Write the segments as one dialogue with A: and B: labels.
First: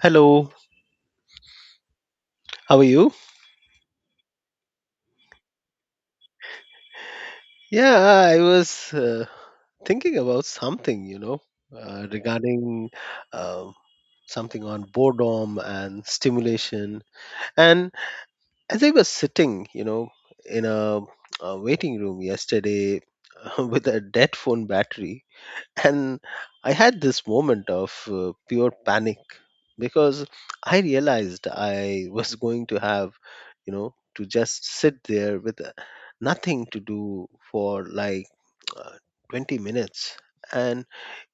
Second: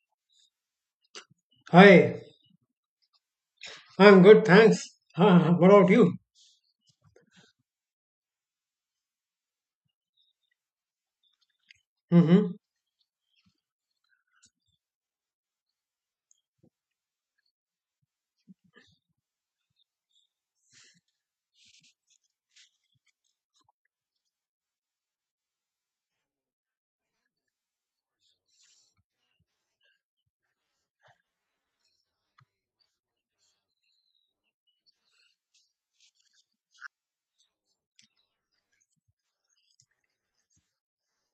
A: Hello,
B: Hi,
A: how are you?
B: I'm good, thanks. What about you?
A: Yeah, I was thinking about something,
B: hmm
A: regarding uh, something on boredom and stimulation. And as I was sitting, you know, in a waiting room yesterday with a dead phone battery, and I had this moment of pure panic because I realized I was going to have, you know, to just sit there with nothing to do for like uh, 20 minutes. And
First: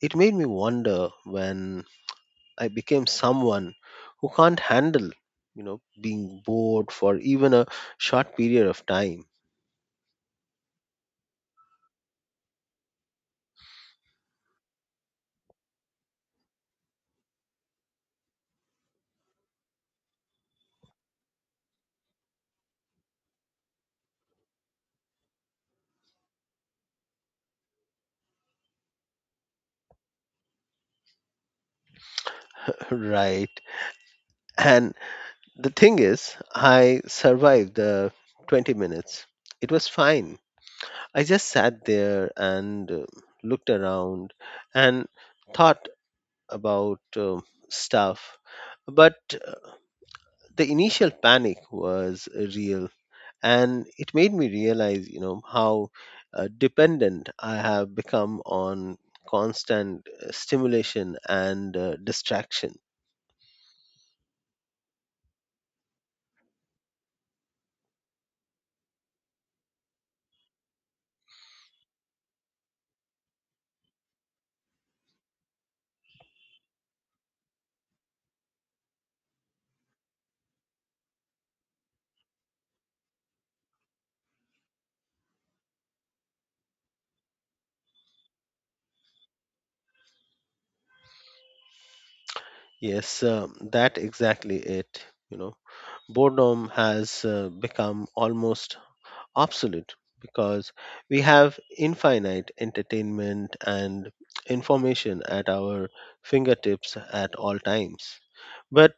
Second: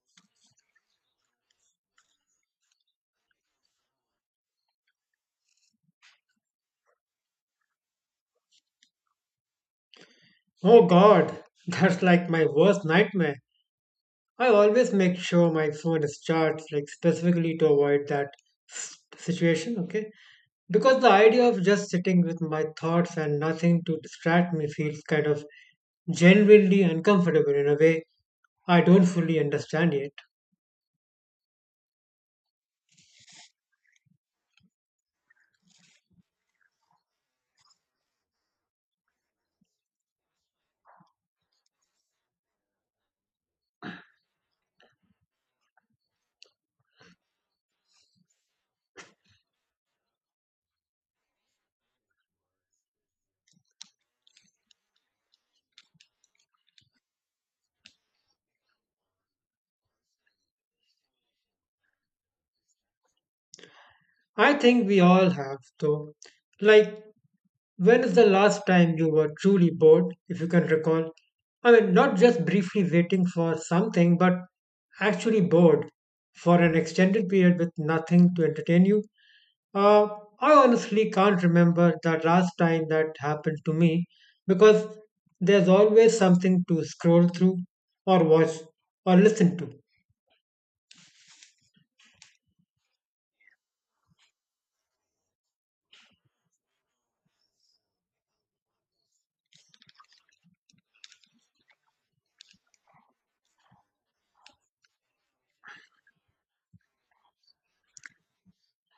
A: it made me wonder when I became someone who can't handle, you know, being bored for even a short period of time.
B: Oh God, that's like my worst nightmare. I always make sure my phone is charged, like specifically to avoid that situation, okay? Because the idea of just sitting with my thoughts and nothing to distract me feels kind of genuinely uncomfortable in a way I don't fully understand yet.
A: Right. And the thing is, I survived the 20 minutes. It was fine. I just sat there and looked around and thought about stuff. But the initial panic was real, and it made me realize, you know, how dependent I have become on constant stimulation and distraction.
B: I think we all have, though. Like, when is the last time you were truly bored, if you can recall? I mean, not just briefly waiting for something, but actually bored for an extended period with nothing to entertain you? Uh, I honestly can't remember the last time that happened to me because there's always something to scroll through or watch or listen to.
A: Yes, that exactly it. You know, boredom has become almost obsolete because we have infinite entertainment and information at our fingertips at all times. But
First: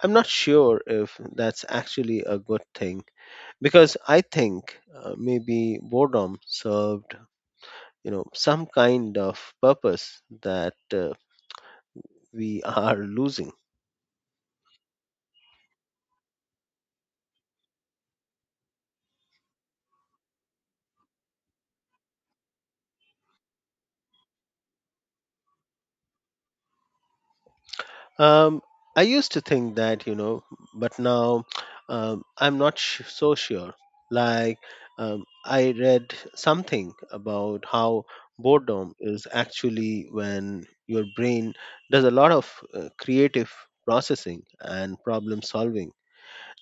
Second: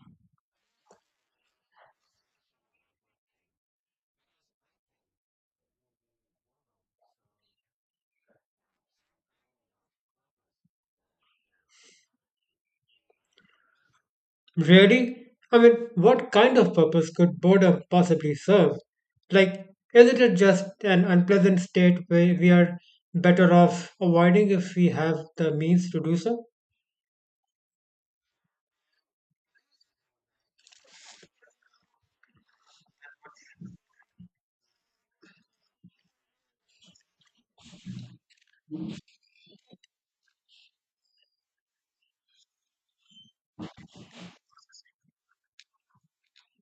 A: I'm not sure if that's actually a good thing, because I think maybe boredom served, you know, some kind of purpose that we are losing.
B: Really? I mean, what kind of purpose could boredom possibly serve? Like, isn't it just an unpleasant state where we are better off avoiding if we have the means to do so?
A: Um, I used to think that, you know, but now I'm not so sure. Like, I read something about how boredom is actually when your brain does a lot of creative processing and problem solving.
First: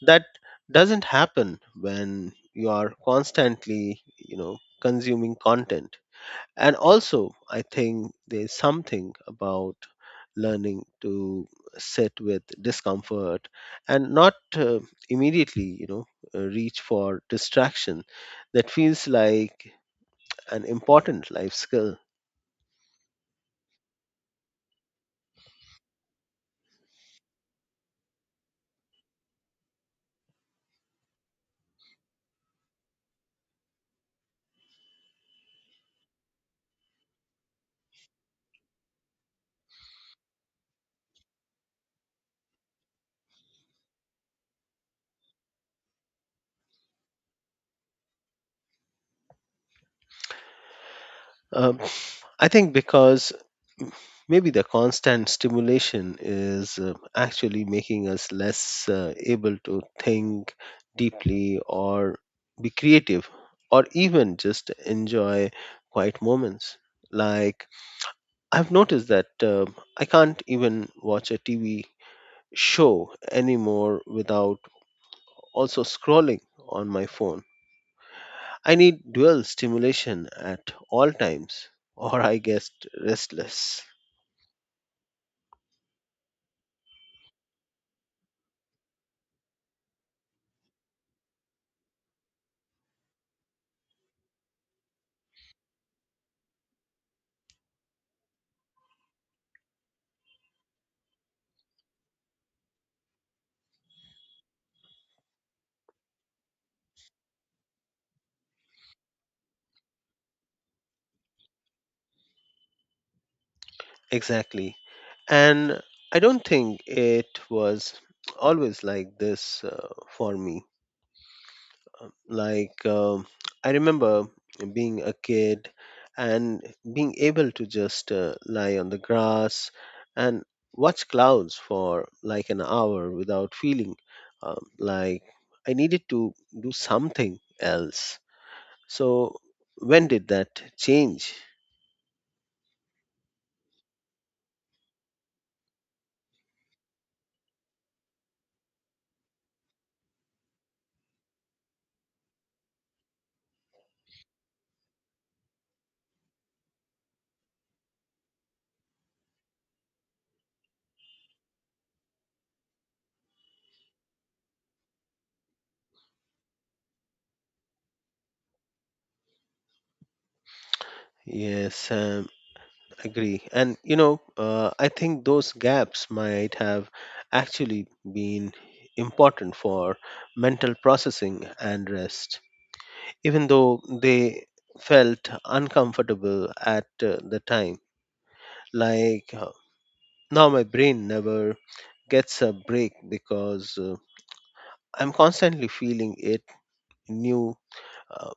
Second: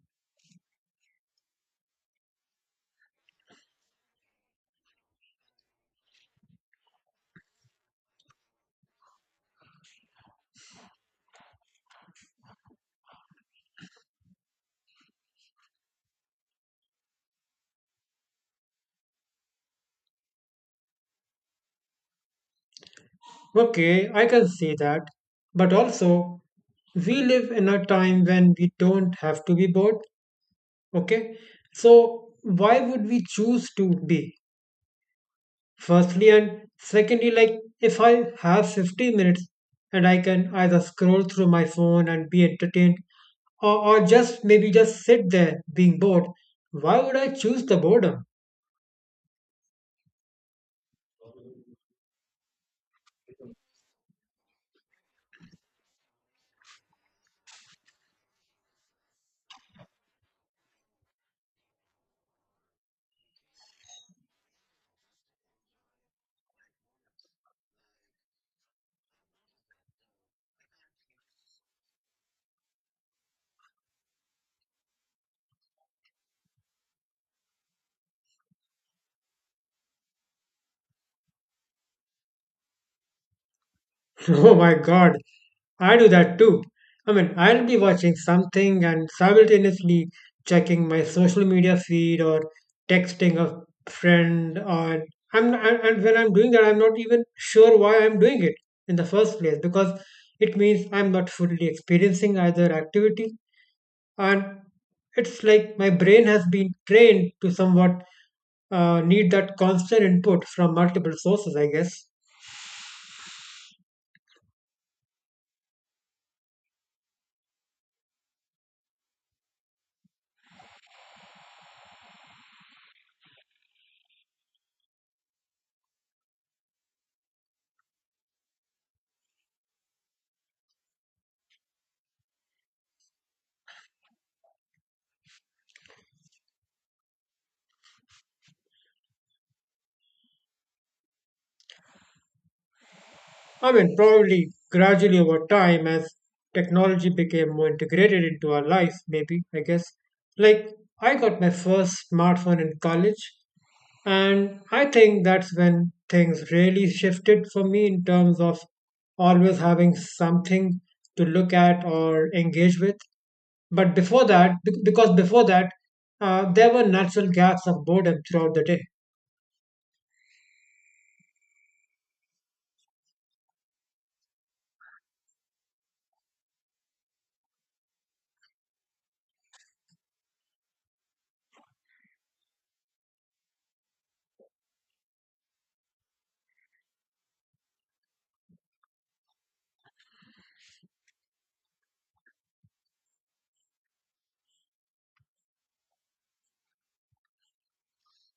A: That doesn't happen when you are constantly, you know, consuming content. And also I think there's something about learning to sit with discomfort and not immediately reach for distraction that feels like an important life skill.
B: Okay, I can see that. But also, we live in a time when we don't have to be bored, okay? So, why would we choose to be? Firstly, and secondly, like if I have 50 minutes and I can either scroll through my phone and be entertained or just maybe just sit there being bored, why would I choose the boredom?
A: Um, I think because maybe the constant stimulation is actually making us less able to think deeply or be creative or even just enjoy quiet moments. Like, I've noticed that I can't even watch a TV show anymore without also scrolling on my phone. I need dual stimulation at all times, or I get restless.
B: Oh my God, I do that too. I mean, I'll be watching something and simultaneously checking my social media feed or texting a friend. Or I'm and when I'm doing that, I'm not even sure why I'm doing it in the first place because it means I'm not fully experiencing either activity, and it's like my brain has been trained to somewhat need that constant input from multiple sources, I guess.
A: Exactly. And I don't think it was always like this for me. Like, I remember being a kid and being able to just lie on the grass and watch clouds for like an hour without feeling like I needed to do something else. So, when did that change?
B: I mean, probably gradually over time as technology became more integrated into our life, maybe, I guess. Like, I got my first smartphone in college, and I think that's when things really shifted for me in terms of always having something to look at or engage with. But before that, because before that, there were natural gaps of boredom throughout the day.
A: Yes, agree. And, you know, I think those gaps might have actually been important for mental processing and rest, even though they felt uncomfortable at the time. Like, now my brain never gets a break because I'm constantly feeling it, new uh,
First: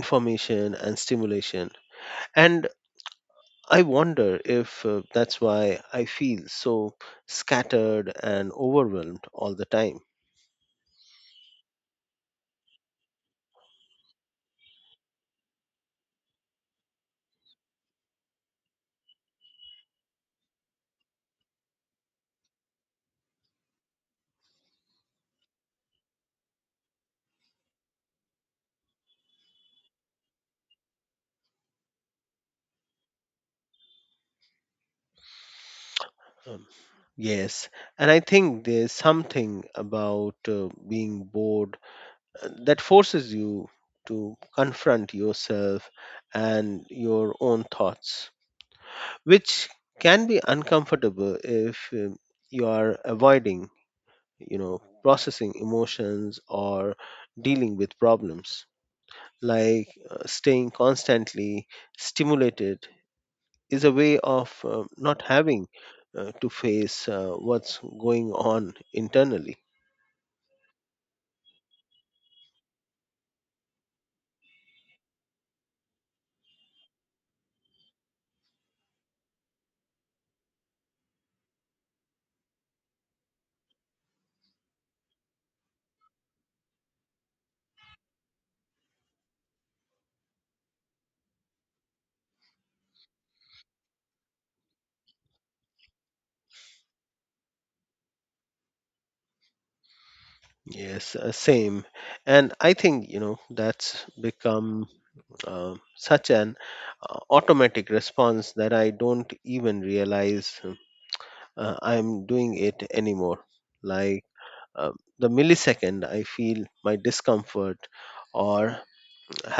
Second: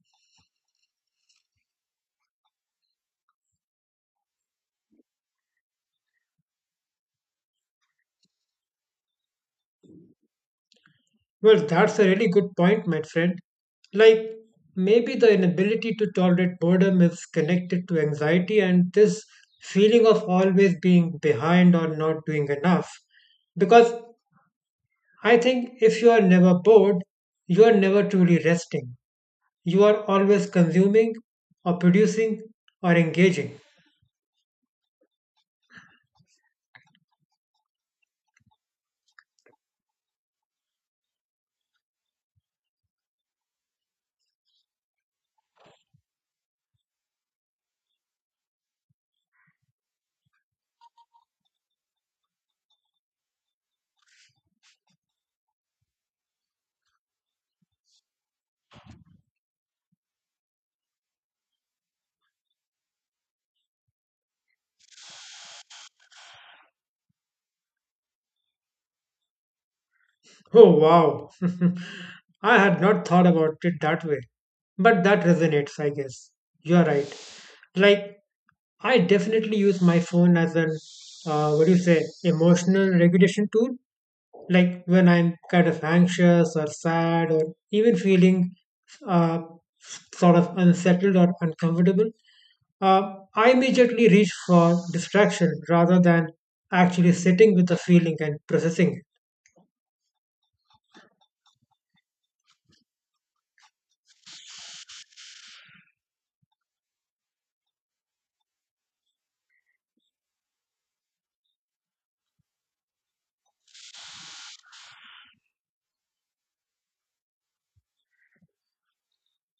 A: information and stimulation. And I wonder if that's why I feel so scattered and overwhelmed all the time.
B: Well, that's a really good point, my friend. Like, maybe the inability to tolerate boredom is connected to anxiety and this feeling of always being behind or not doing enough. Because I think if you are never bored, you are never truly resting. You are always consuming or producing or engaging.
A: Um, yes, and I think there's something about being bored that forces you to confront yourself and your own thoughts, which can be uncomfortable if you are avoiding, you know, processing emotions or dealing with problems. Like staying constantly stimulated is a way of not having to face what's going on internally.
B: Oh, wow. I had not thought about it that way. But that resonates, I guess. You're right. Like, I definitely use my phone as an, what do you say, emotional regulation tool. Like, when I'm kind of anxious or sad or even feeling uh, sort of unsettled or uncomfortable, I immediately reach for distraction rather than actually sitting with the feeling and processing it.
A: Yes, same. And I think, you know, that's become such an automatic response that I don't even realize I'm doing it anymore. Like, uh, the millisecond I feel my discomfort or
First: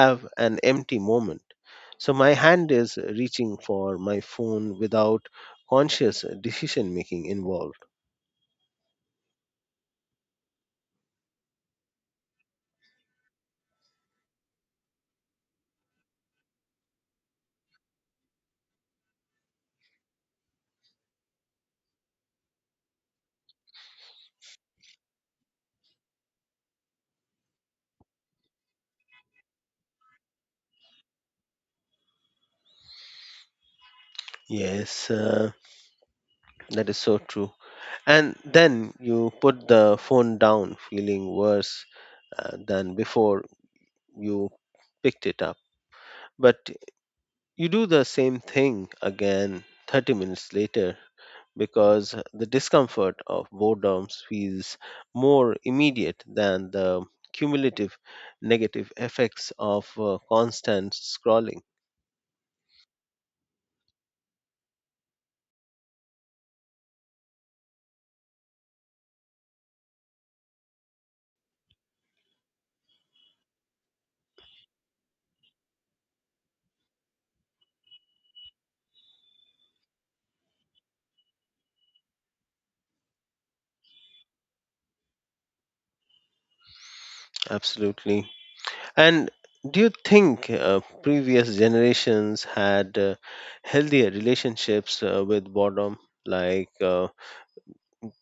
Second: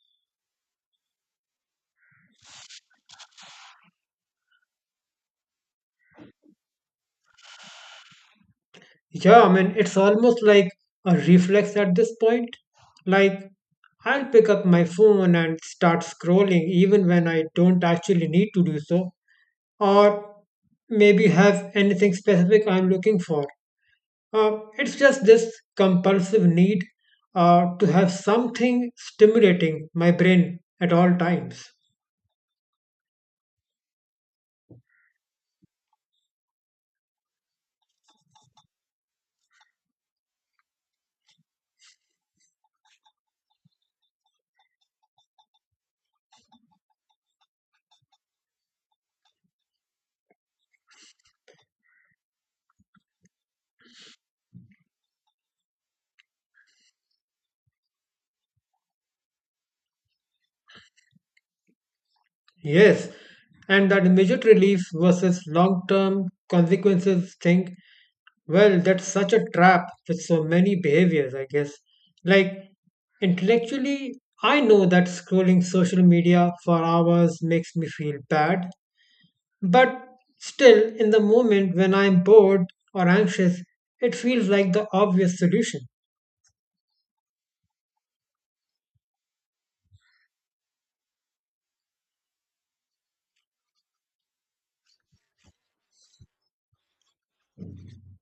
A: have an empty moment. So my hand is reaching for my phone without conscious decision making involved.
B: Yeah, I mean, it's almost like a reflex at this point. Like, I'll pick up my phone and start scrolling even when I don't actually need to do so, or maybe have anything specific I'm looking for. It's just this compulsive need to have something stimulating my brain at all times.
A: Yes, that is so true. And then you put the phone down feeling worse than before you picked it up. But you do the same thing again 30 minutes later because the discomfort of boredom feels more immediate than the cumulative negative effects of constant scrolling.
B: Yes, and that immediate relief versus long term consequences thing. Well, that's such a trap with so many behaviors, I guess. Like, intellectually, I know that scrolling social media for hours makes me feel bad, but still, in the moment when I'm bored or anxious, it feels like the obvious solution.
A: Absolutely. And do you think previous generations had healthier relationships with boredom? Like,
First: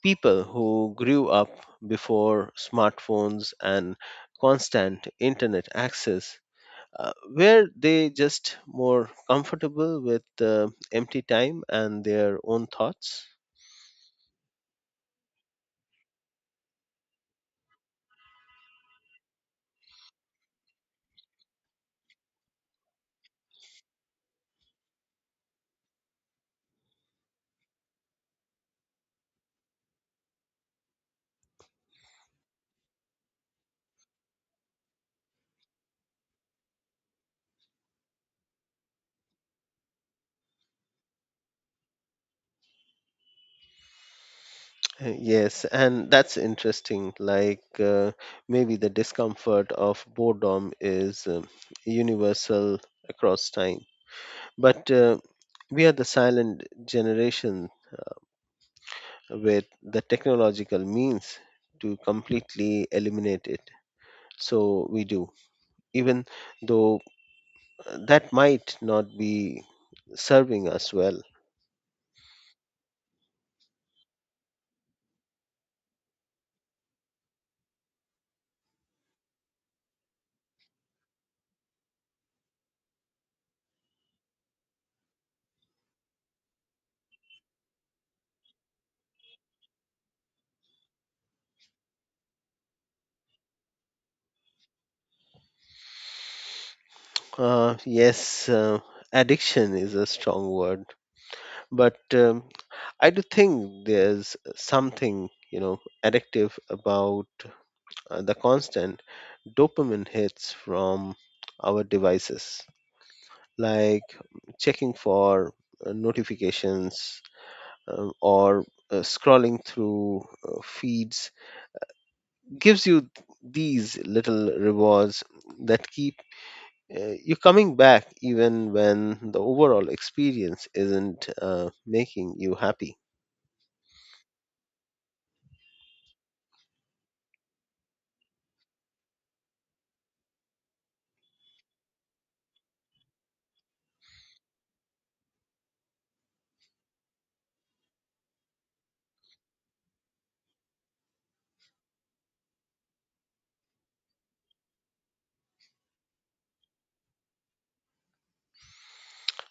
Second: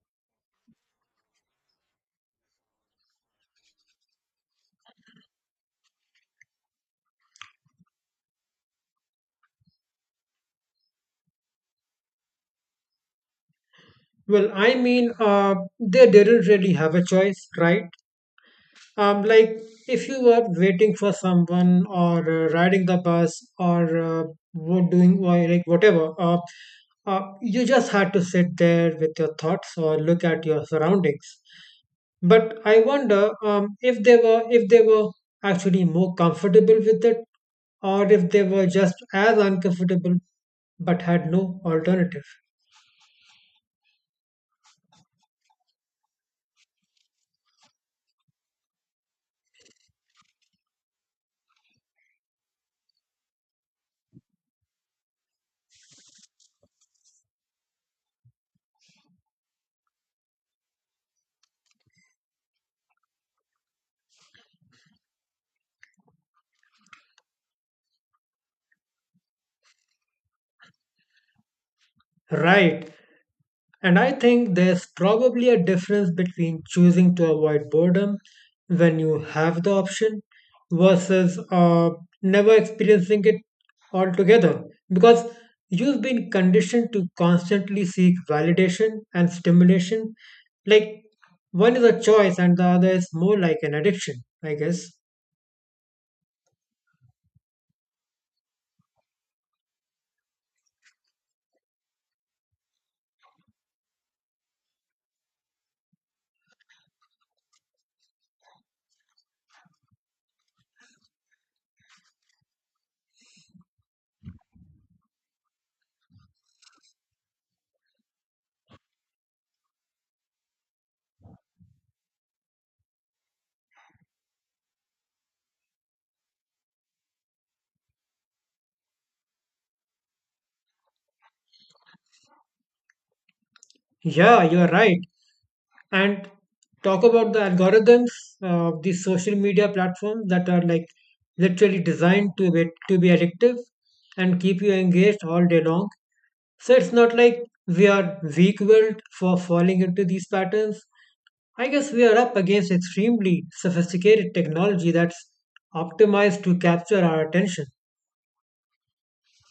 A: people who grew up before smartphones and constant internet access, were they just more comfortable with empty time and their own thoughts?
B: Well, I mean, they didn't really have a choice, right? Like if you were waiting for someone or riding the bus or doing like whatever, you just had to sit there with your thoughts or look at your surroundings. But I wonder if they were actually more comfortable with it or if they were just as uncomfortable but had no alternative.
A: Yes, and that's interesting. Like, maybe the discomfort of boredom is universal across time. But we are the silent generation with the technological means to completely eliminate it. So we do, even though that might not be serving us well.
B: Right. And I think there's probably a difference between choosing to avoid boredom when you have the option versus never experiencing it altogether. Because you've been conditioned to constantly seek validation and stimulation. Like one is a choice and the other is more like an addiction, I guess.
A: Yes, addiction is a strong word, but I do think there's something, you know, addictive about the constant dopamine hits from our devices, like checking for notifications or scrolling through feeds gives you these little rewards that keep you're coming back even when the overall experience isn't making you happy.
B: Yeah, you're right. And talk about the algorithms of the social media platforms that are like literally designed to be addictive and keep you engaged all day long. So it's not like we are weak-willed for falling into these patterns. I guess we are up against extremely sophisticated technology that's optimized to capture our attention.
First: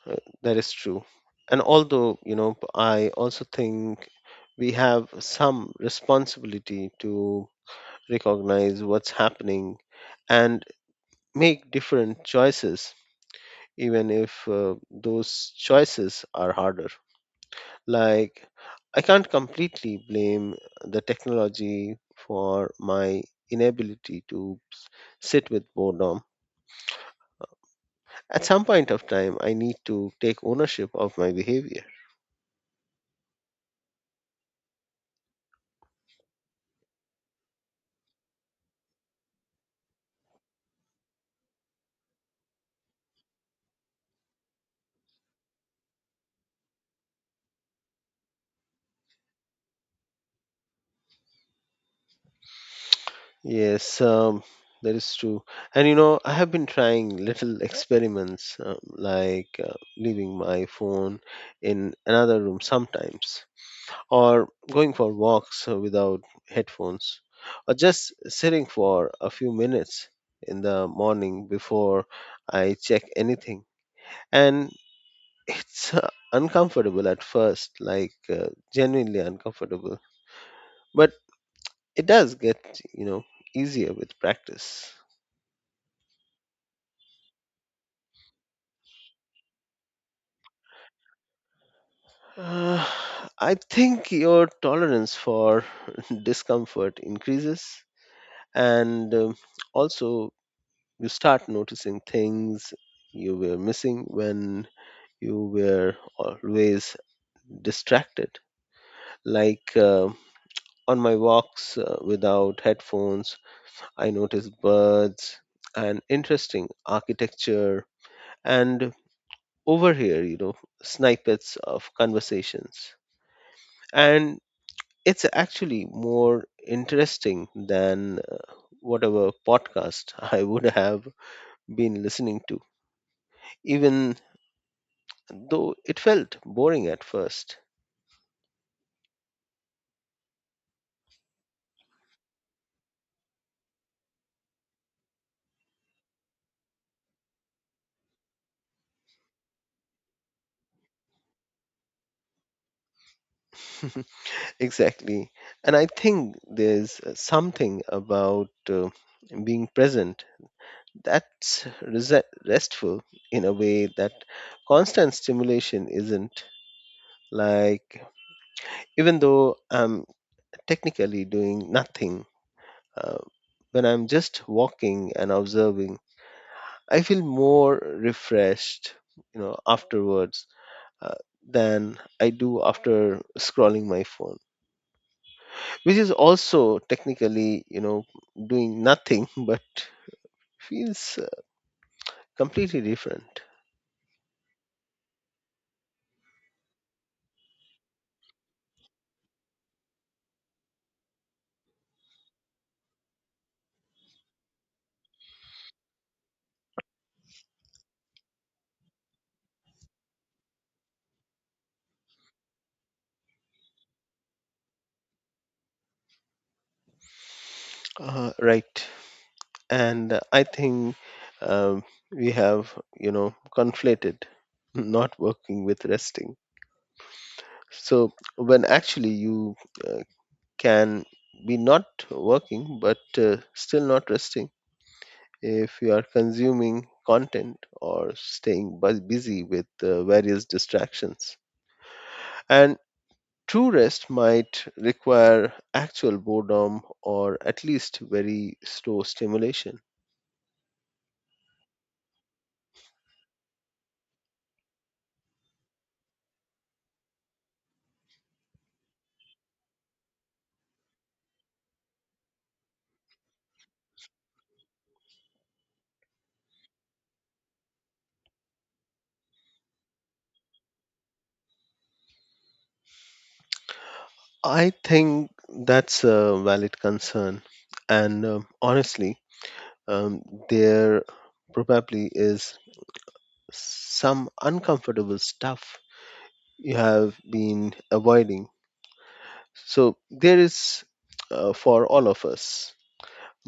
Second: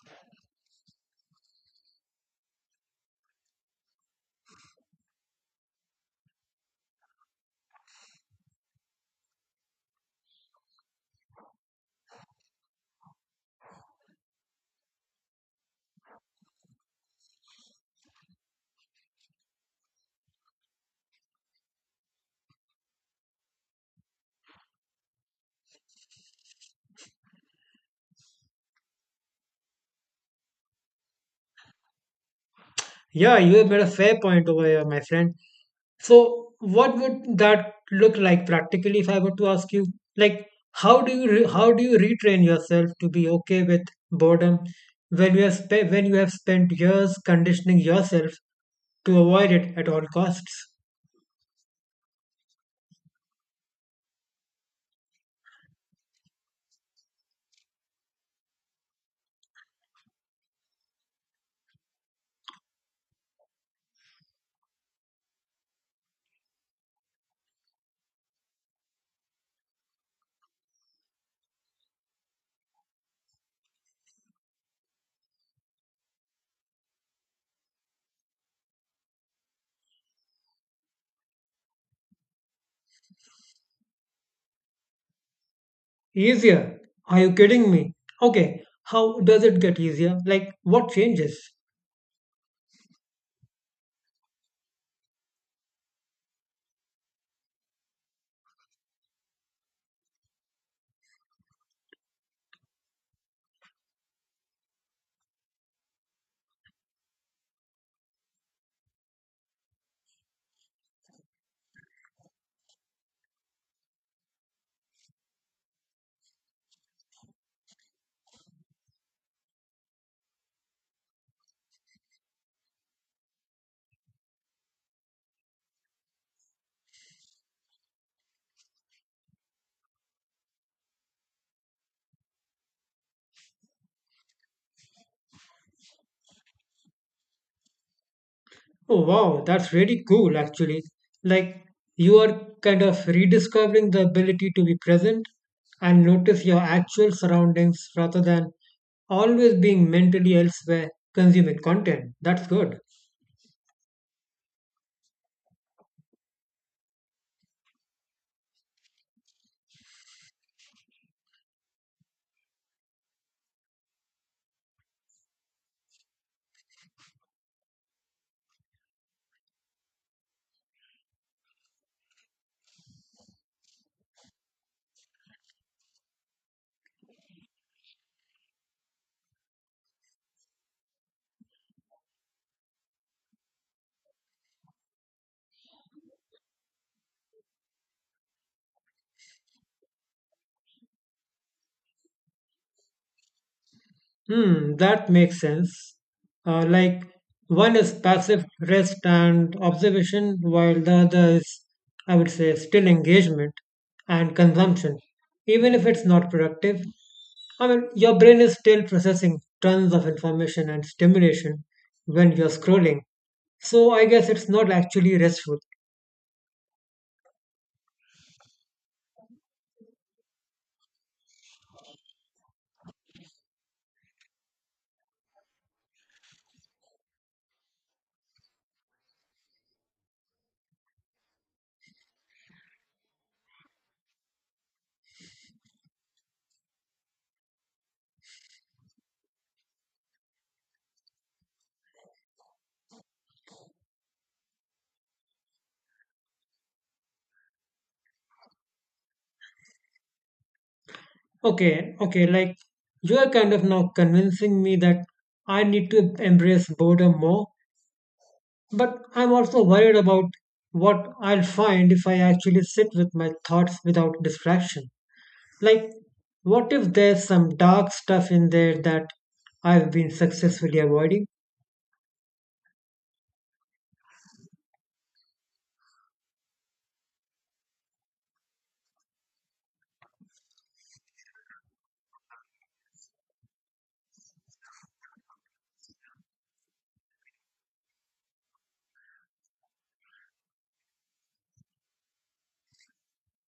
A: Uh, that is true. And although, you know, I also think we have some responsibility to recognize what's happening and make different choices, even if those choices are harder. Like, I can't completely blame the technology for my inability to sit with boredom. At some point of time, I need to take ownership of my behavior.
B: Yeah, you have made a fair point over here, my friend. So, what would that look like practically if I were to ask you? Like, how do you retrain yourself to be okay with boredom when when you have spent years conditioning yourself to avoid it at all costs?
A: Yes, that is true. And you know, I have been trying little experiments, like leaving my phone in another room sometimes, or going for walks without headphones, or just sitting for a few minutes in the morning before I check anything. And it's uncomfortable at first, like genuinely uncomfortable. But it does get, you know, easier with practice.
B: Easier? Are you kidding me? Okay, how does it get easier? Like, what changes?
A: Uh, I think your tolerance for discomfort increases, and also you start noticing things you were missing when you were always distracted. Like, on my walks without headphones, I notice birds and interesting architecture and overhear, you know, snippets of conversations. And it's actually more interesting than whatever podcast I would have been listening to, even though it felt boring at first.
B: Oh, wow, that's really cool, actually. Like, you are kind of rediscovering the ability to be present and notice your actual surroundings rather than always being mentally elsewhere consuming content. That's good.
A: Exactly. And I think there's something about being present that's restful in a way that constant stimulation isn't. Like, even though I'm technically doing nothing. Uh, when I'm just walking and observing, I feel more refreshed, you know, afterwards, uh, than I do after scrolling my phone, which is also technically, you know, doing nothing, but feels completely different.
B: Hmm, that makes sense. Like one is passive rest and observation, while the other is, I would say, still engagement and consumption, even if it's not productive. I mean, your brain is still processing tons of information and stimulation when you're scrolling. So I guess it's not actually restful.
A: Right. And I think um, we have, you know, conflated not working with resting. So when actually you uh, can be not working but still not resting if you are consuming content or staying busy with various distractions. And true rest might require actual boredom or at least very slow stimulation.
B: Okay, okay, like you are kind of now convincing me that I need to embrace boredom more. But I'm also worried about what I'll find if I actually sit with my thoughts without distraction. Like, what if there's some dark stuff in there that I've been successfully avoiding?
A: I think that's a valid concern. And honestly, um, there probably is some uncomfortable stuff you have been avoiding. So there is, for all of us.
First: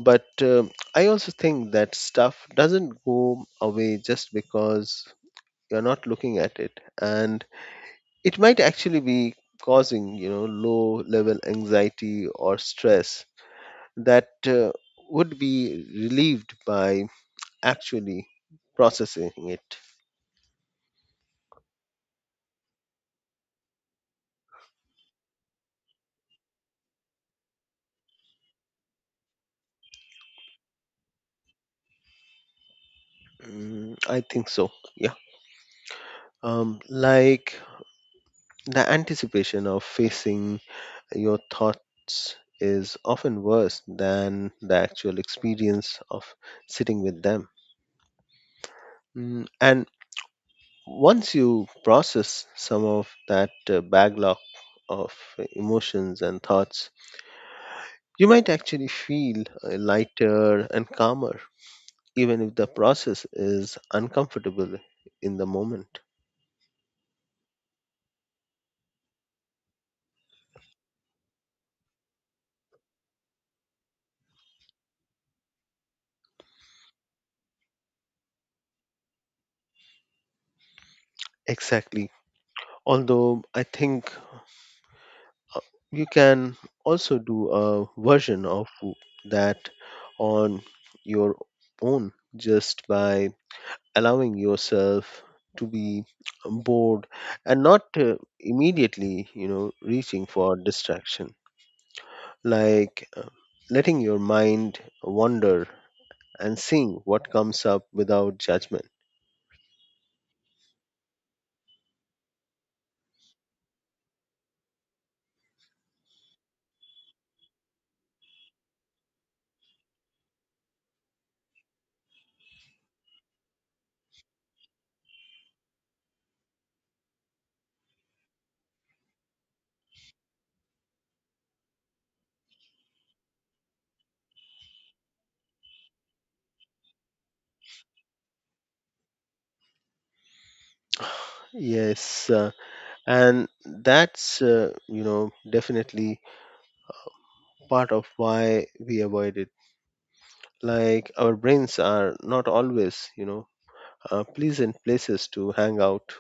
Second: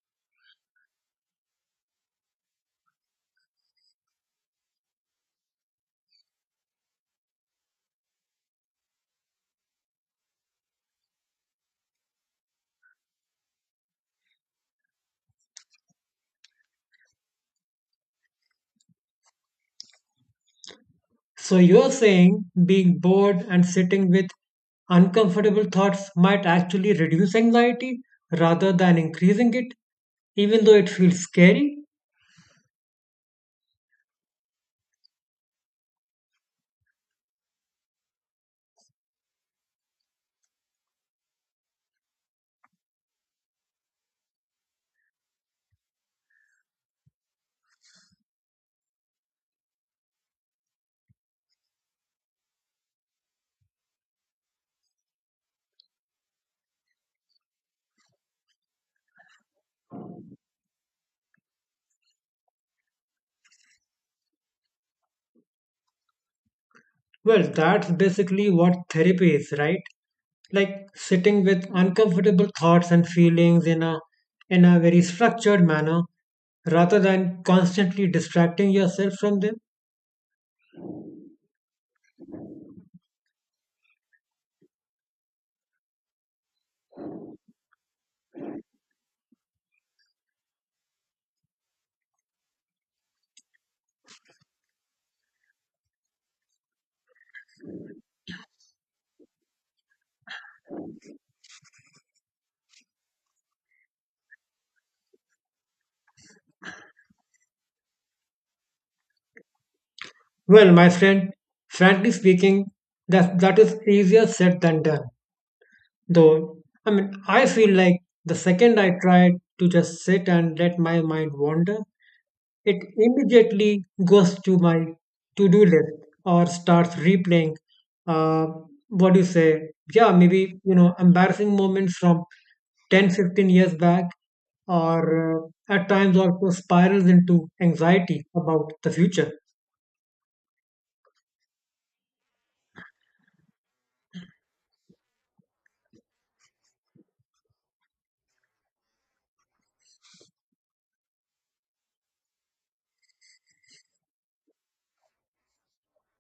A: But I also think that stuff doesn't go away just because you're not looking at it, and it might actually be causing, you know, low level anxiety or stress that would be relieved by actually processing it.
B: So you're saying being bored and sitting with uncomfortable thoughts might actually reduce anxiety rather than increasing it, even though it feels scary?
A: Mm, I think so. Yeah. Like the anticipation of facing your thoughts is often worse than the actual experience of sitting with them. Mm. And once you process some of that backlog of emotions and thoughts, you might actually feel lighter and calmer, even if the process is uncomfortable in the moment.
B: Well, that's basically what therapy is, right? Like sitting with uncomfortable thoughts and feelings in a very structured manner rather than constantly distracting yourself from them.
A: Exactly. Although I think Uh, you can also do a version of that on your own just by allowing yourself to be bored and not immediately, you know, reaching for distraction. Like, letting your mind wander and seeing what comes up without judgment.
B: Well, my friend, frankly speaking, that is easier said than done. Though I mean, I feel like the second I tried to just sit and let my mind wander, it immediately goes to my to do list or starts replaying. Uh, what do you say? Yeah, maybe you know embarrassing moments from 10, 15 years back, or at times also spirals into anxiety about the future.
A: Yes, and that's, you know, definitely part of why we avoid it. Like our brains are not always, you know, pleasant places to hang out,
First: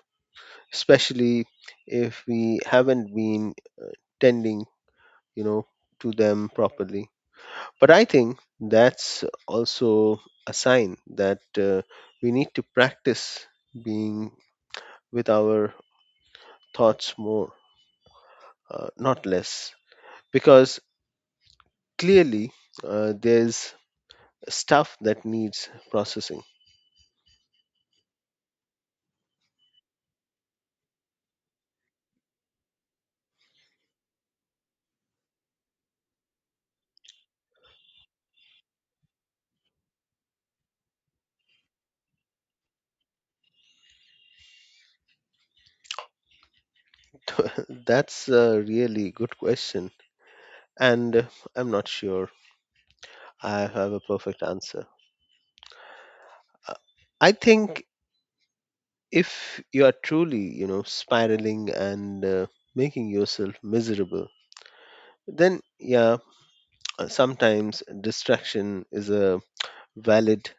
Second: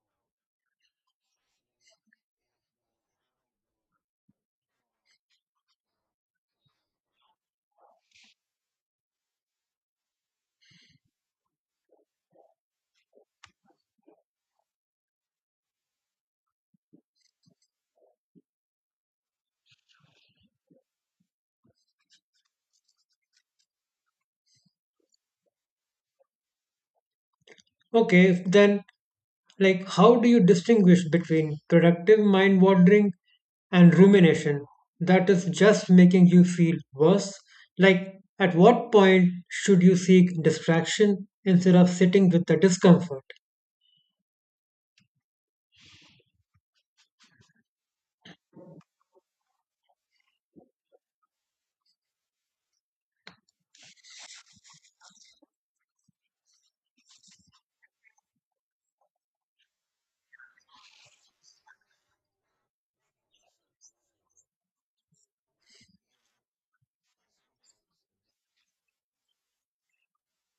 A: especially if we haven't been tending, you know, to them properly. But I think that's also a sign that we need to practice being with our thoughts more, not less, because clearly there's stuff that needs processing.
B: Okay, then like how do you distinguish between productive mind wandering and rumination that is just making you feel worse? Like at what point should you seek distraction instead of sitting with the discomfort?
A: That's a really good question. And I'm not sure I have a perfect answer. Uh, I think if you are truly, you know, spiraling and making yourself miserable, then yeah, sometimes distraction is a valid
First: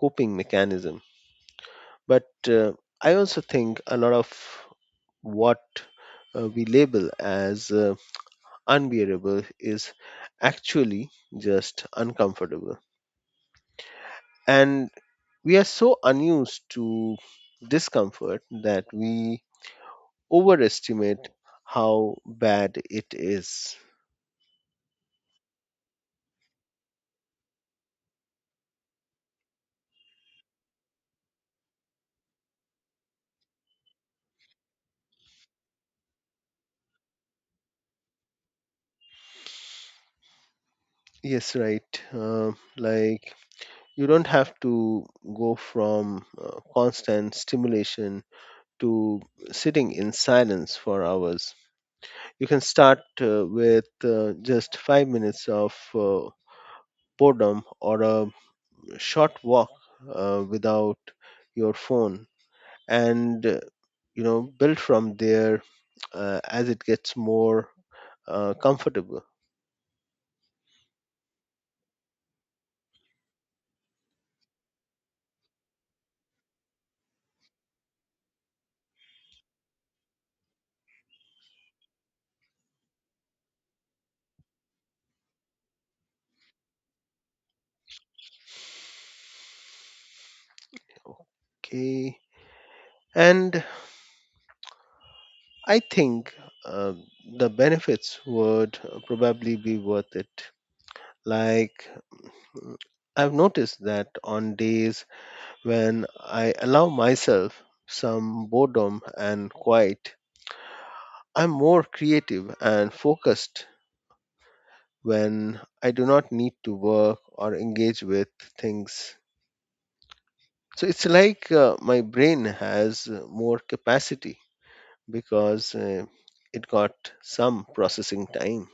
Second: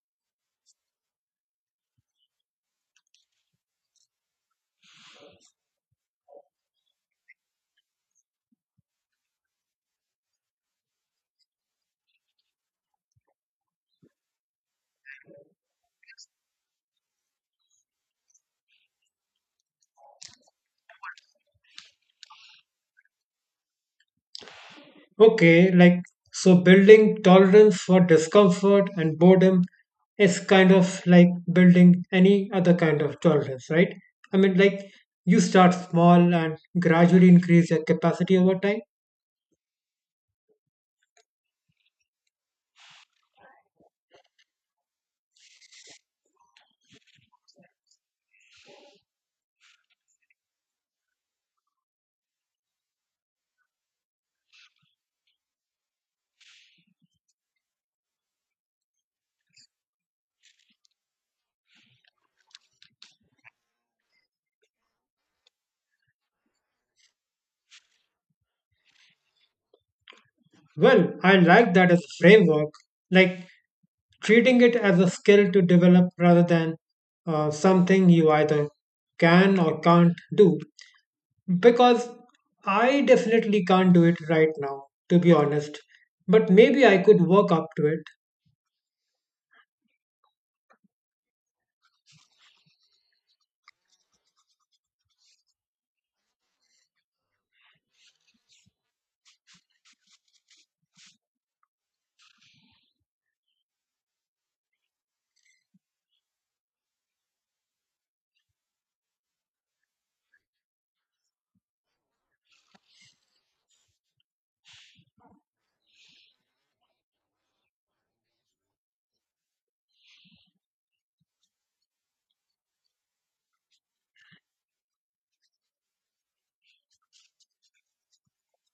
A: coping mechanism. But I also think a lot of what we label as unbearable is actually just uncomfortable. And we are so unused to discomfort that we overestimate how bad it is.
B: Okay, like so building tolerance for discomfort and boredom is kind of like building any other kind of tolerance, right? I mean, like you start small and gradually increase your capacity over time.
A: Yes, right. Like you don't have to go from constant stimulation to sitting in silence for hours. You can start with just 5 minutes of boredom or a short walk without your phone and build from there as it gets more comfortable
B: Well, I like that as a framework, like treating it as a skill to develop rather than something you either can or can't do. Because I definitely can't do it right now, to be honest. But maybe I could work up to it.
A: okay and I think uh, the benefits would probably be worth it, like, mm, I've noticed that on days when I allow myself some boredom and quiet, I'm more creative and focused when I do not need to work or engage with things. So it's like my brain has more capacity because it got some processing time.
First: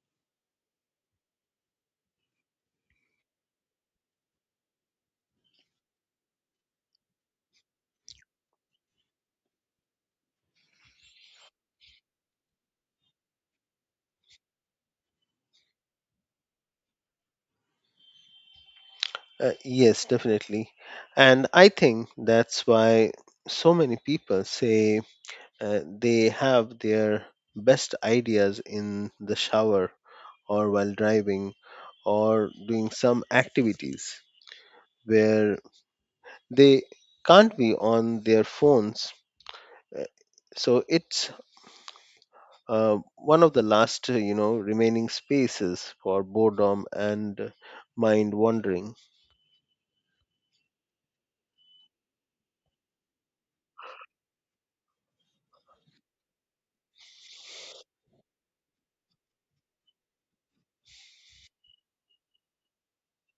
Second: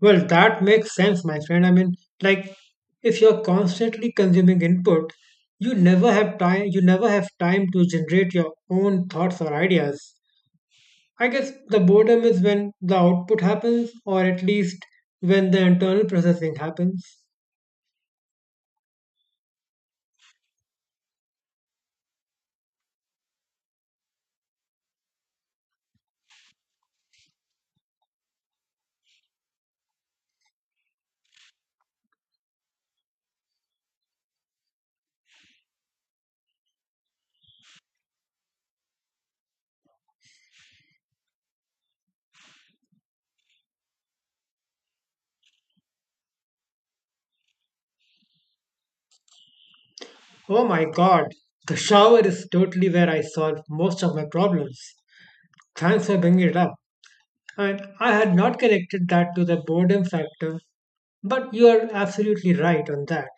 B: Well, that makes sense, my friend. I mean, like, if you're constantly consuming input, You never have time to generate your own thoughts or ideas. I guess the boredom is when the output happens, or at least when the internal processing happens.
A: Yes, definitely. And I think that's why so many people say they have their best ideas in the shower or while driving or doing some activities where they can't be on their phones. Uh, So it's one of the last remaining spaces for boredom and mind wandering.
B: Oh my god, the shower is totally where I solve most of my problems. Thanks for bringing it up. And I had not connected that to the boredom factor, but you are absolutely right on that.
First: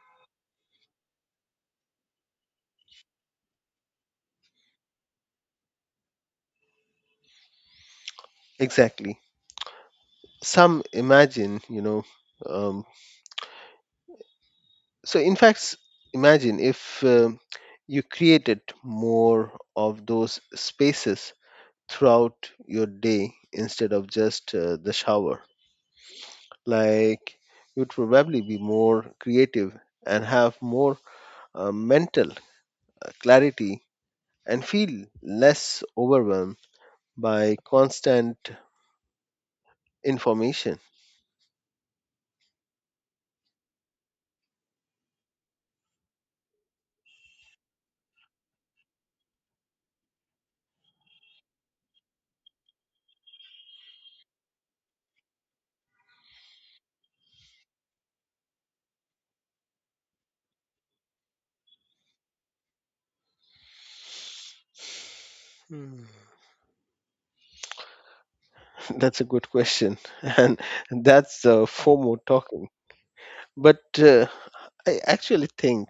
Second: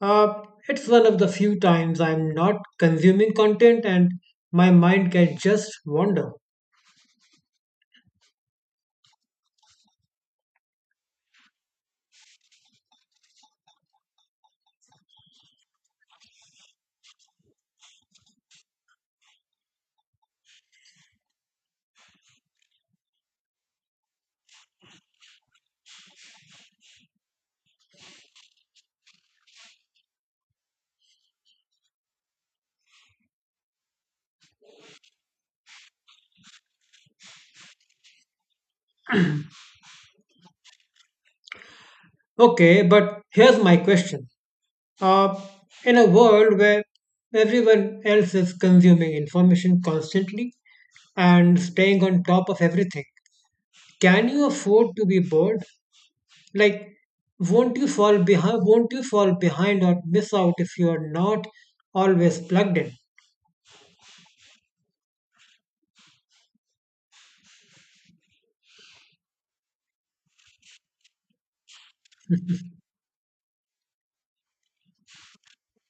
B: Uh, it's one of the few times I'm not consuming content and my mind can just wander.
A: Exactly. some imagine you know um, so in fact s- Imagine if you created more of those spaces throughout your day instead of just the shower. Like, you'd probably be more creative and have more mental clarity and feel less overwhelmed by constant information?
B: Okay, but here's my question, uh, in a world where everyone else is consuming information constantly and staying on top of everything, can you afford to be bored? Like won't you fall behind or miss out if you are not always plugged in?
A: Hmm. That's a good question. And that's FOMO talking. But I actually think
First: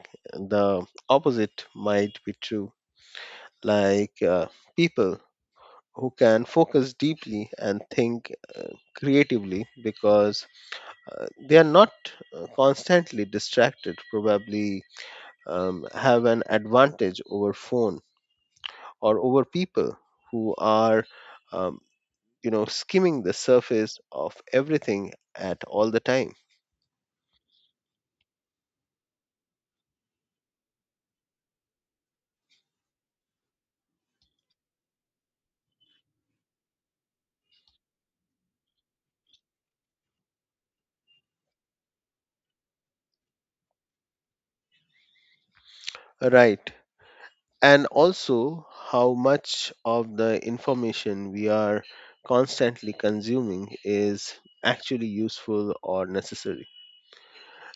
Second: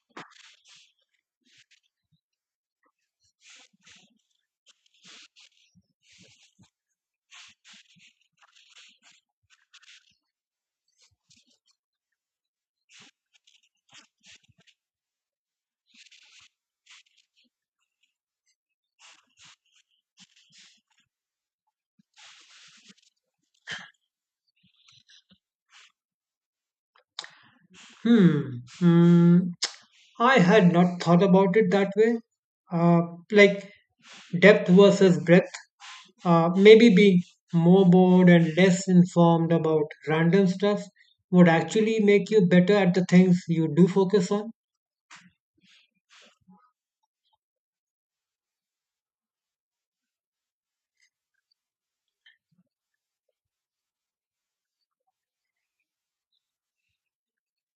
A: the opposite might be true. Like people who can focus deeply and think creatively because they are not constantly distracted, probably have an advantage over phone or over people who are. um, skimming the surface of everything at all the time.
B: Hmm. Mm, I had not thought about it that way. Uh, like depth versus breadth. Maybe being more bored and less informed about random stuff would actually make you better at the things you do focus on.
A: Right, and also how much of the information we are constantly consuming is actually useful or necessary?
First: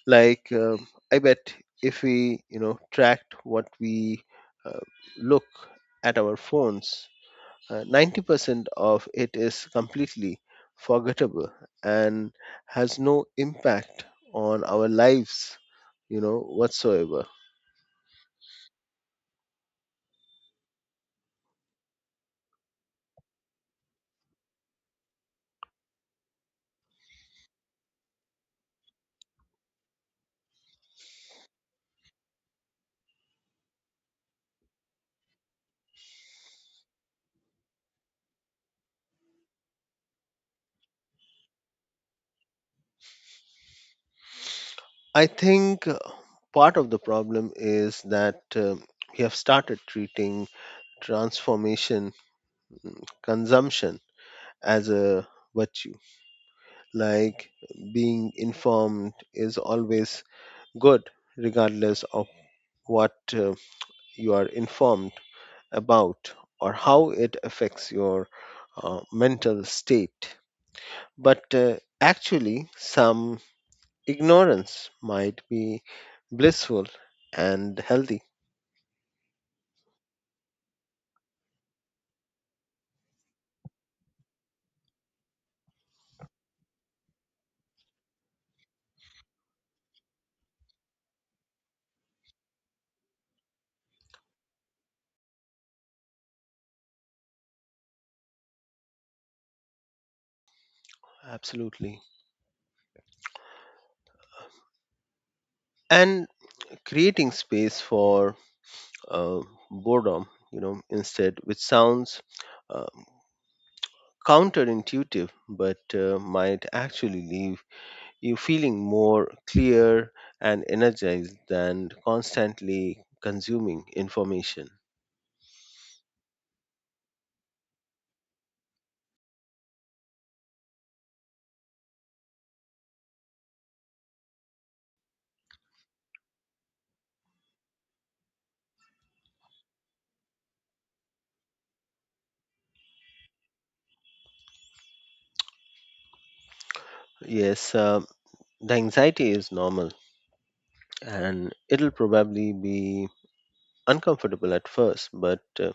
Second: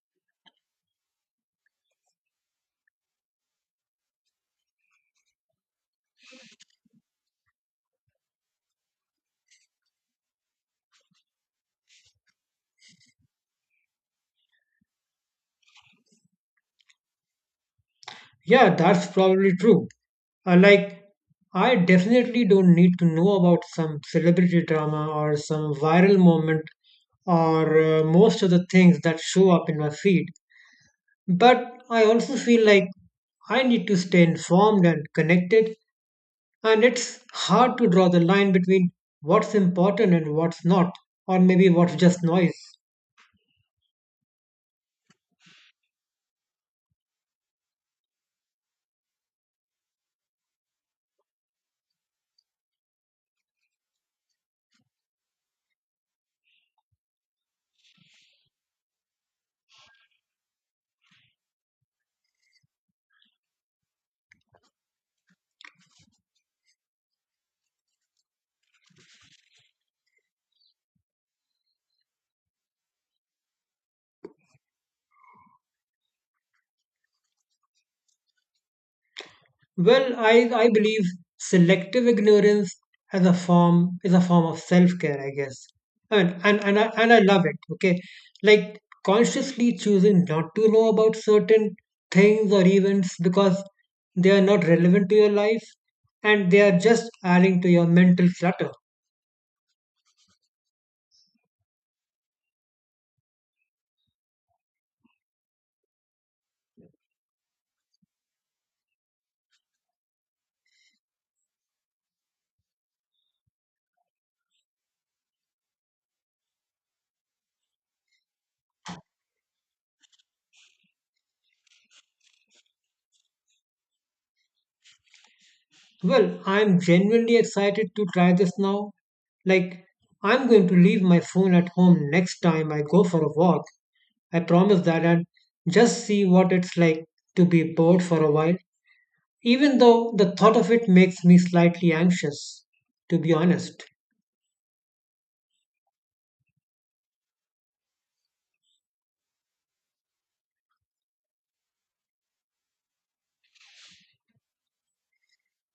A: Like I bet if we tracked what we uh, look at our phones, 90% of it is completely forgettable and has no impact on our lives, whatsoever.
B: Yeah, that's probably true. Like, I definitely don't need to know about some celebrity drama or some viral moment or most of the things that show up in my feed. But I also feel like I need to stay informed and connected, and it's hard to draw the line between what's important and what's not, or maybe what's just noise.
A: I think part of the problem is that we have started treating transformation consumption as a virtue, like being informed is always good regardless of what you are informed about or how it affects your mental state. But actually, some ignorance might be blissful and healthy.
B: Well, I believe selective ignorance as a form is a form of self-care, I guess. I mean, and I love it. Okay, like consciously choosing not to know about certain things or events because they are not relevant to your life and they are just adding to your mental clutter.
A: Absolutely. And creating space for uh, boredom, you know, instead, which sounds um, counterintuitive, but might actually leave you feeling more clear and energized than constantly consuming information.
B: Well, I'm genuinely excited to try this now. Like, I'm going to leave my phone at home next time I go for a walk. I promise that, and just see what it's like to be bored for a while, even though the thought of it makes me slightly anxious, to be honest.
A: Yes, the anxiety is normal and it'll probably be uncomfortable at first, but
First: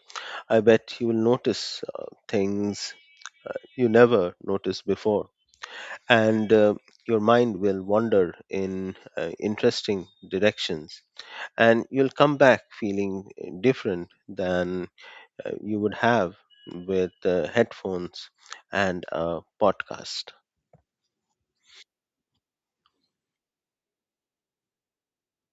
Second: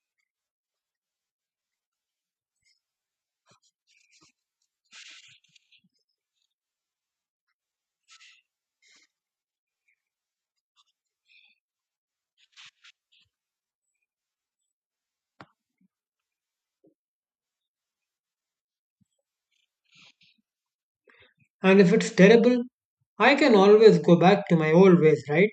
A: I bet you will notice things you never noticed before. And your mind will wander in interesting directions. And you'll come back feeling different than you would have with headphones and a podcast.
B: And if it's terrible, I can always go back to my old ways, right?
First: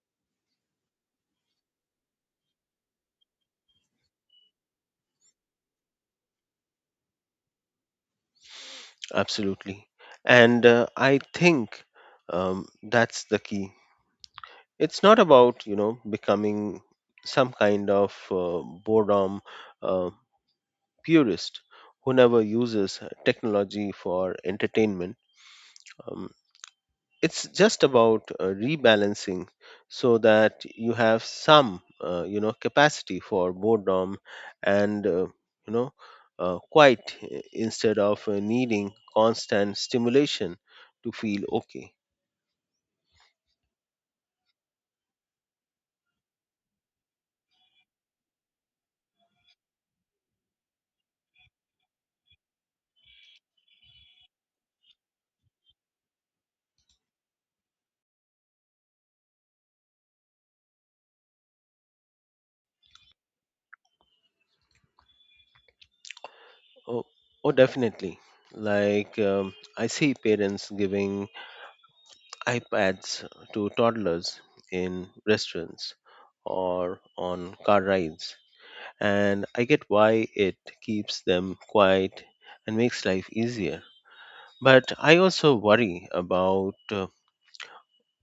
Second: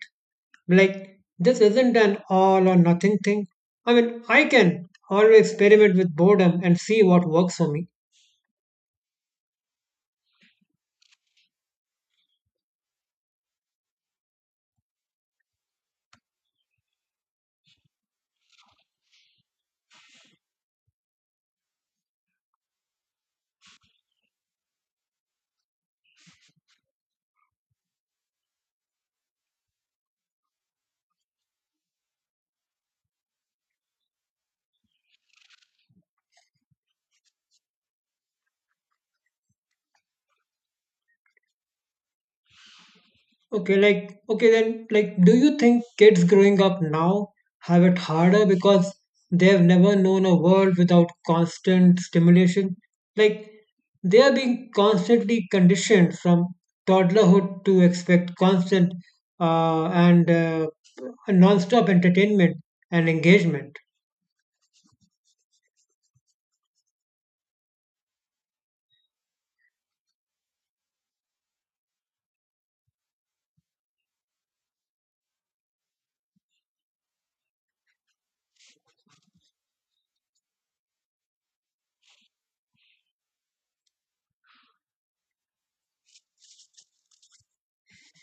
B: Like, this isn't an all or nothing thing. I mean, I can always experiment with boredom and see what works for me.
A: Absolutely. And I think that's the key. It's not about, you know, becoming some kind of boredom uh, purist who never uses technology for entertainment. Um, it's just about rebalancing so that you have some capacity for boredom and you know quiet instead of needing constant stimulation to feel okay.
B: Okay, like okay then, like, do you think kids growing up now have it harder because they've never known a world without constant stimulation? Like, they are being constantly conditioned from toddlerhood to expect constant and non-stop entertainment and engagement.
A: Oh, oh definitely. Like I see parents giving iPads to toddlers in restaurants or on car rides, and I get why it keeps them quiet and makes life easier. But I also worry about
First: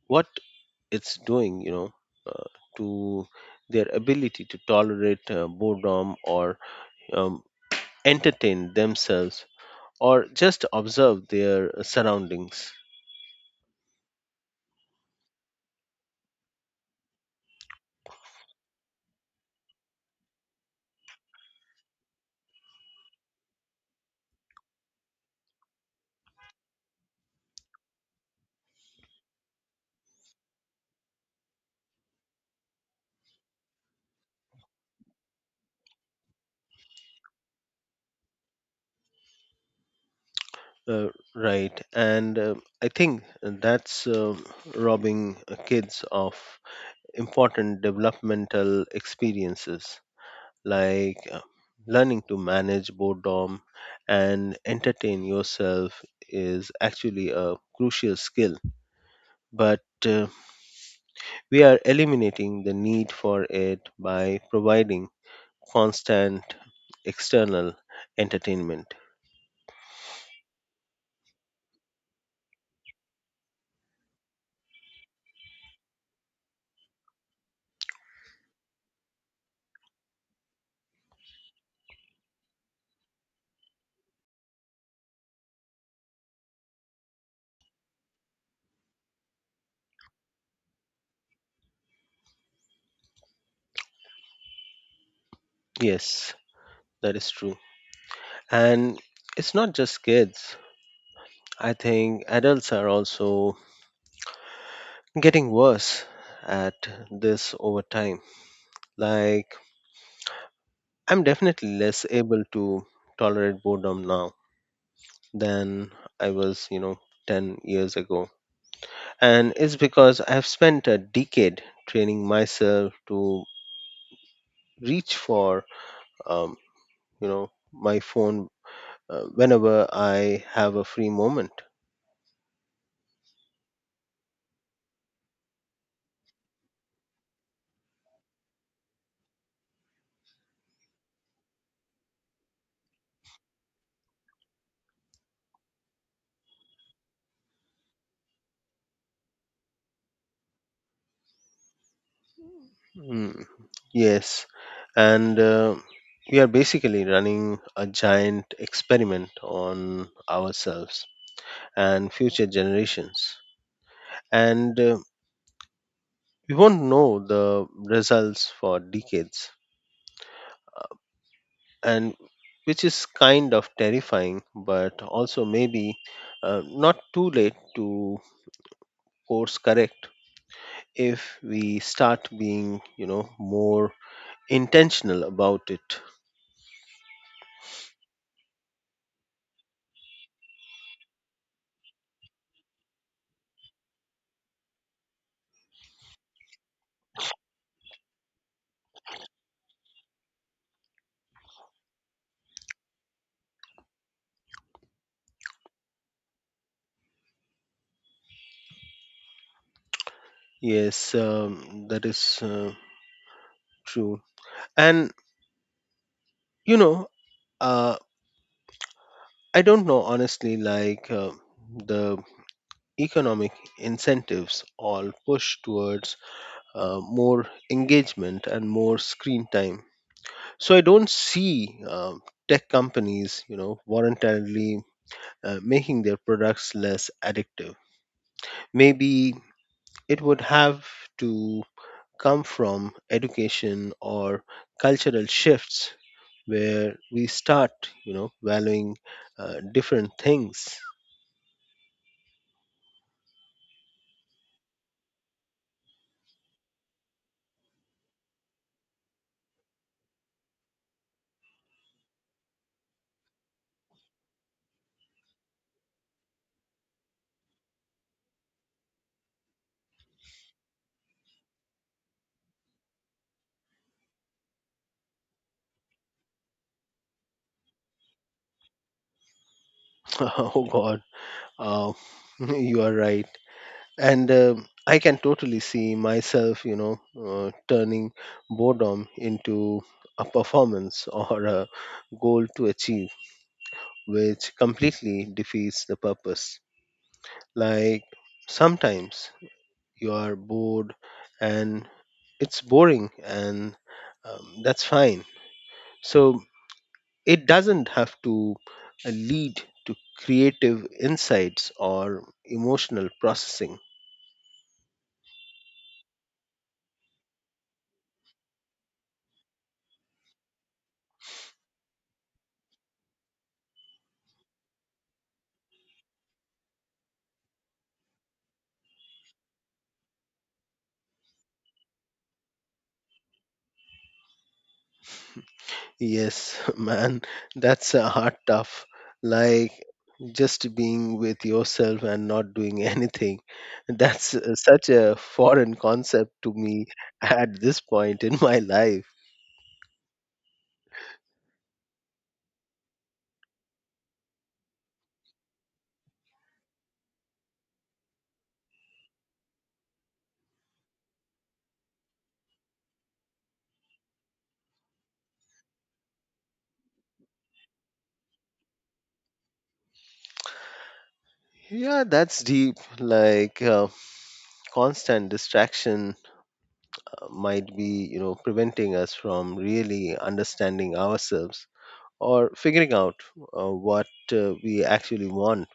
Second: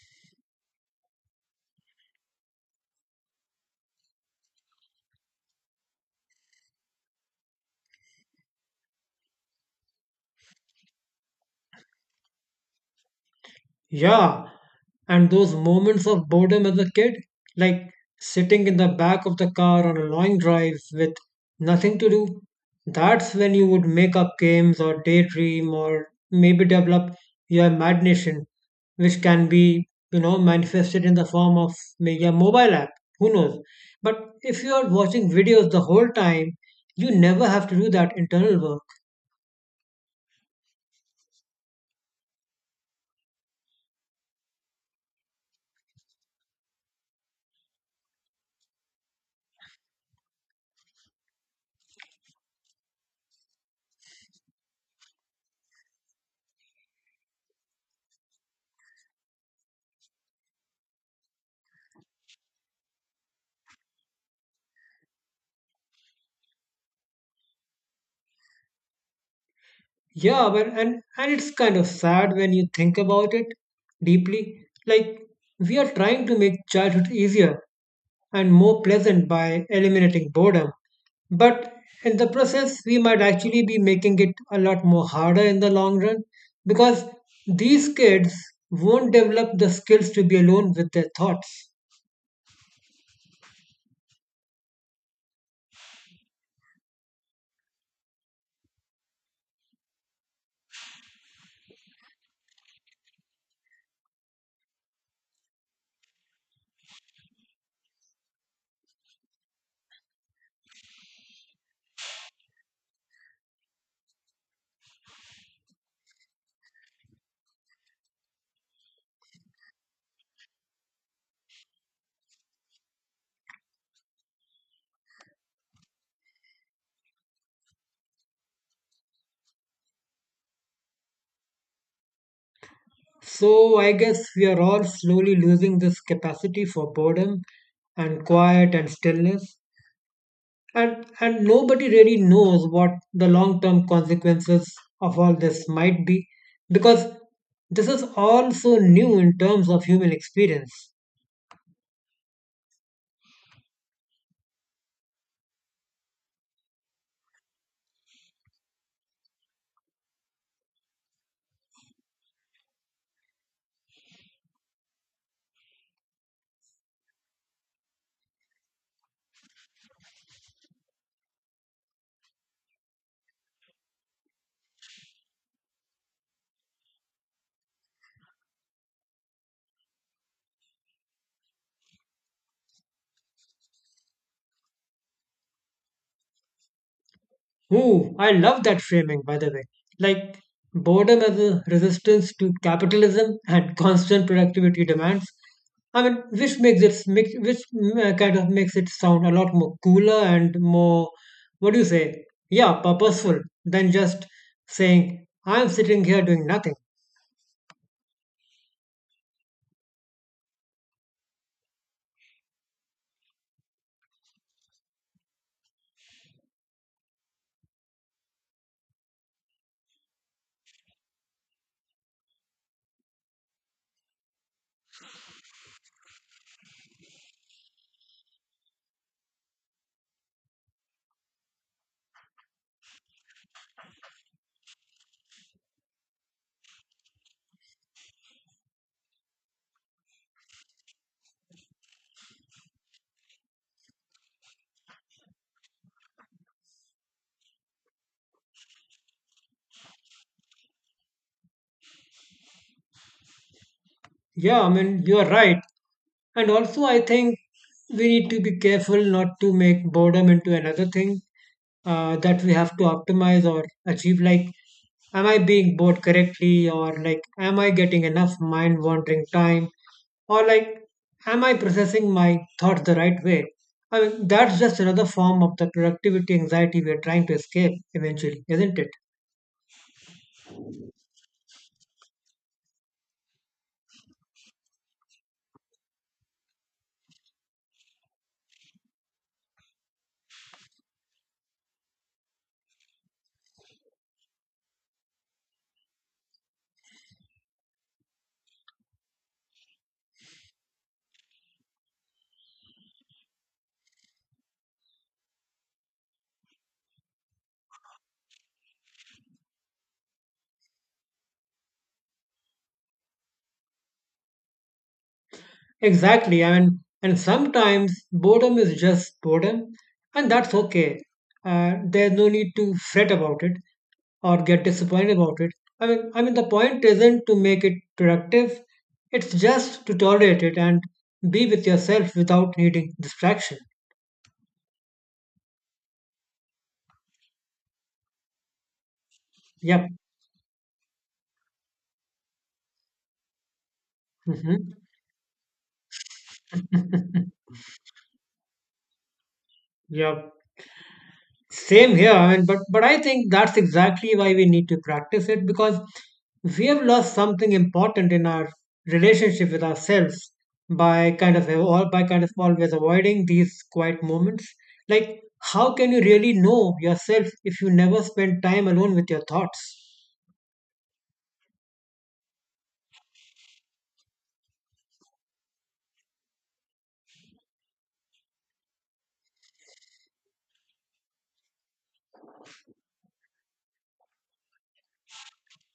A: what it's doing, you know, uh, to their ability to tolerate boredom or um, entertain themselves or just observe their surroundings.
B: Yeah, and those moments of boredom as a kid, like sitting in the back of the car on a long drive with nothing to do, that's when you would make up games or daydream or maybe develop your imagination, which can be, you know, manifested in the form of maybe a mobile app. Who knows? But if you are watching videos the whole time, you never have to do that internal work.
A: Uh, right, and I think that's robbing kids of important developmental experiences. Like learning to manage boredom and entertain yourself is actually a crucial skill, but we are eliminating the need for it by providing constant external entertainment.
B: Yeah, well, and it's kind of sad when you think about it deeply. Like, we are trying to make childhood easier and more pleasant by eliminating boredom, but in the process, we might actually be making it a lot more harder in the long run because these kids won't develop the skills to be alone with their thoughts.
A: Yes, that is true. And it's not just kids. I think adults are also getting worse at this over time. Like, I'm definitely less able to tolerate boredom now than I was, you know, 10 years ago. And it's because I've spent a decade training myself to reach for, um, my phone whenever I have a free moment.
B: So I guess we are all slowly losing this capacity for boredom and quiet and stillness. And nobody really knows what the long term consequences of all this might be because this is all so new in terms of human experience.
A: Mm, yes. And we are basically running a giant experiment on ourselves and future generations. And we won't know the results for decades, and which is kind of terrifying, but also maybe not too late to course correct if we start being, you know, more intentional about it.
B: Ooh, I love that framing, by the way. Like, boredom as a resistance to capitalism and constant productivity demands. I mean, which makes it makes which kind of makes it sound a lot more cooler and more, what do you say? Yeah, purposeful than just saying I'm sitting here doing nothing.
A: Yes, that is true. And you know, uh, I don't know honestly, like the economic incentives all push towards more engagement and more screen time. So I don't see tech companies, you know, voluntarily making their products less addictive. Maybe it would have to come from education or cultural shifts where we start, you know, valuing different things.
B: Yeah, I mean, you're right. And also, I think we need to be careful not to make boredom into another thing that we have to optimize or achieve. Like, am I being bored correctly? Or, like, am I getting enough mind wandering time? Or, like, am I processing my thoughts the right way? I mean, that's just another form of the productivity anxiety we're trying to escape eventually, isn't it?
A: Oh God, uh, you are right. And I can totally see myself turning boredom into a performance or a goal to achieve, which completely defeats the purpose. Like, sometimes you are bored and it's boring and that's fine. So it doesn't have to lead to creative insights or emotional processing.
B: Exactly. I mean, and sometimes boredom is just boredom, and that's okay. There's no need to fret about it or get disappointed about it. I mean, the point isn't to make it productive. It's just to tolerate it and be with yourself without needing distraction.
A: Yes, man, that's a hard tough. Like,
B: Yep.
A: just being with yourself and not doing anything. That's
B: Mm-hmm.
A: such a foreign concept to me at this point in my life.
B: Yep. Same here. I mean, but I think that's exactly why we need to practice it because we have lost something important in our relationship with ourselves by kind of always avoiding these quiet moments. Like, how can you really know yourself if you never spend time alone with your thoughts?
A: Yeah, that's deep. Like constant distraction might be preventing us from really understanding ourselves or figuring out what we actually want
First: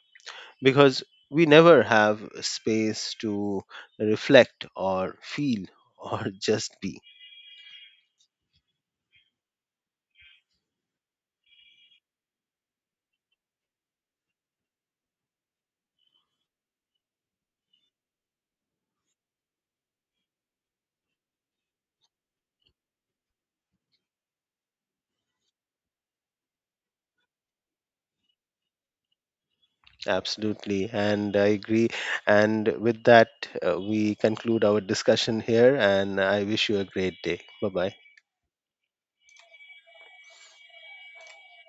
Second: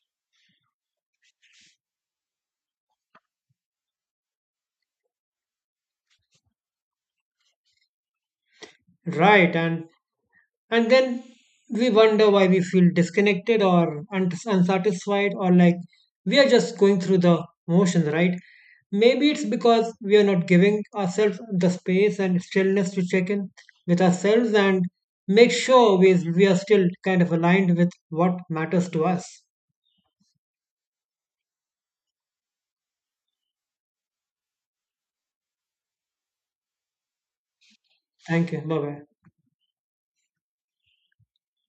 A: because we never have space to reflect or feel or just be.
B: Right, and then we wonder why we feel disconnected or unsatisfied or like we are just going through the motions, right? Maybe it's because we are not giving ourselves the space and stillness to check in with ourselves and make sure we are still kind of aligned with what matters to us.
A: Absolutely, and I agree. And with that, we conclude our discussion here, and I wish you a great day. Bye bye.
B: Thank you. Bye bye.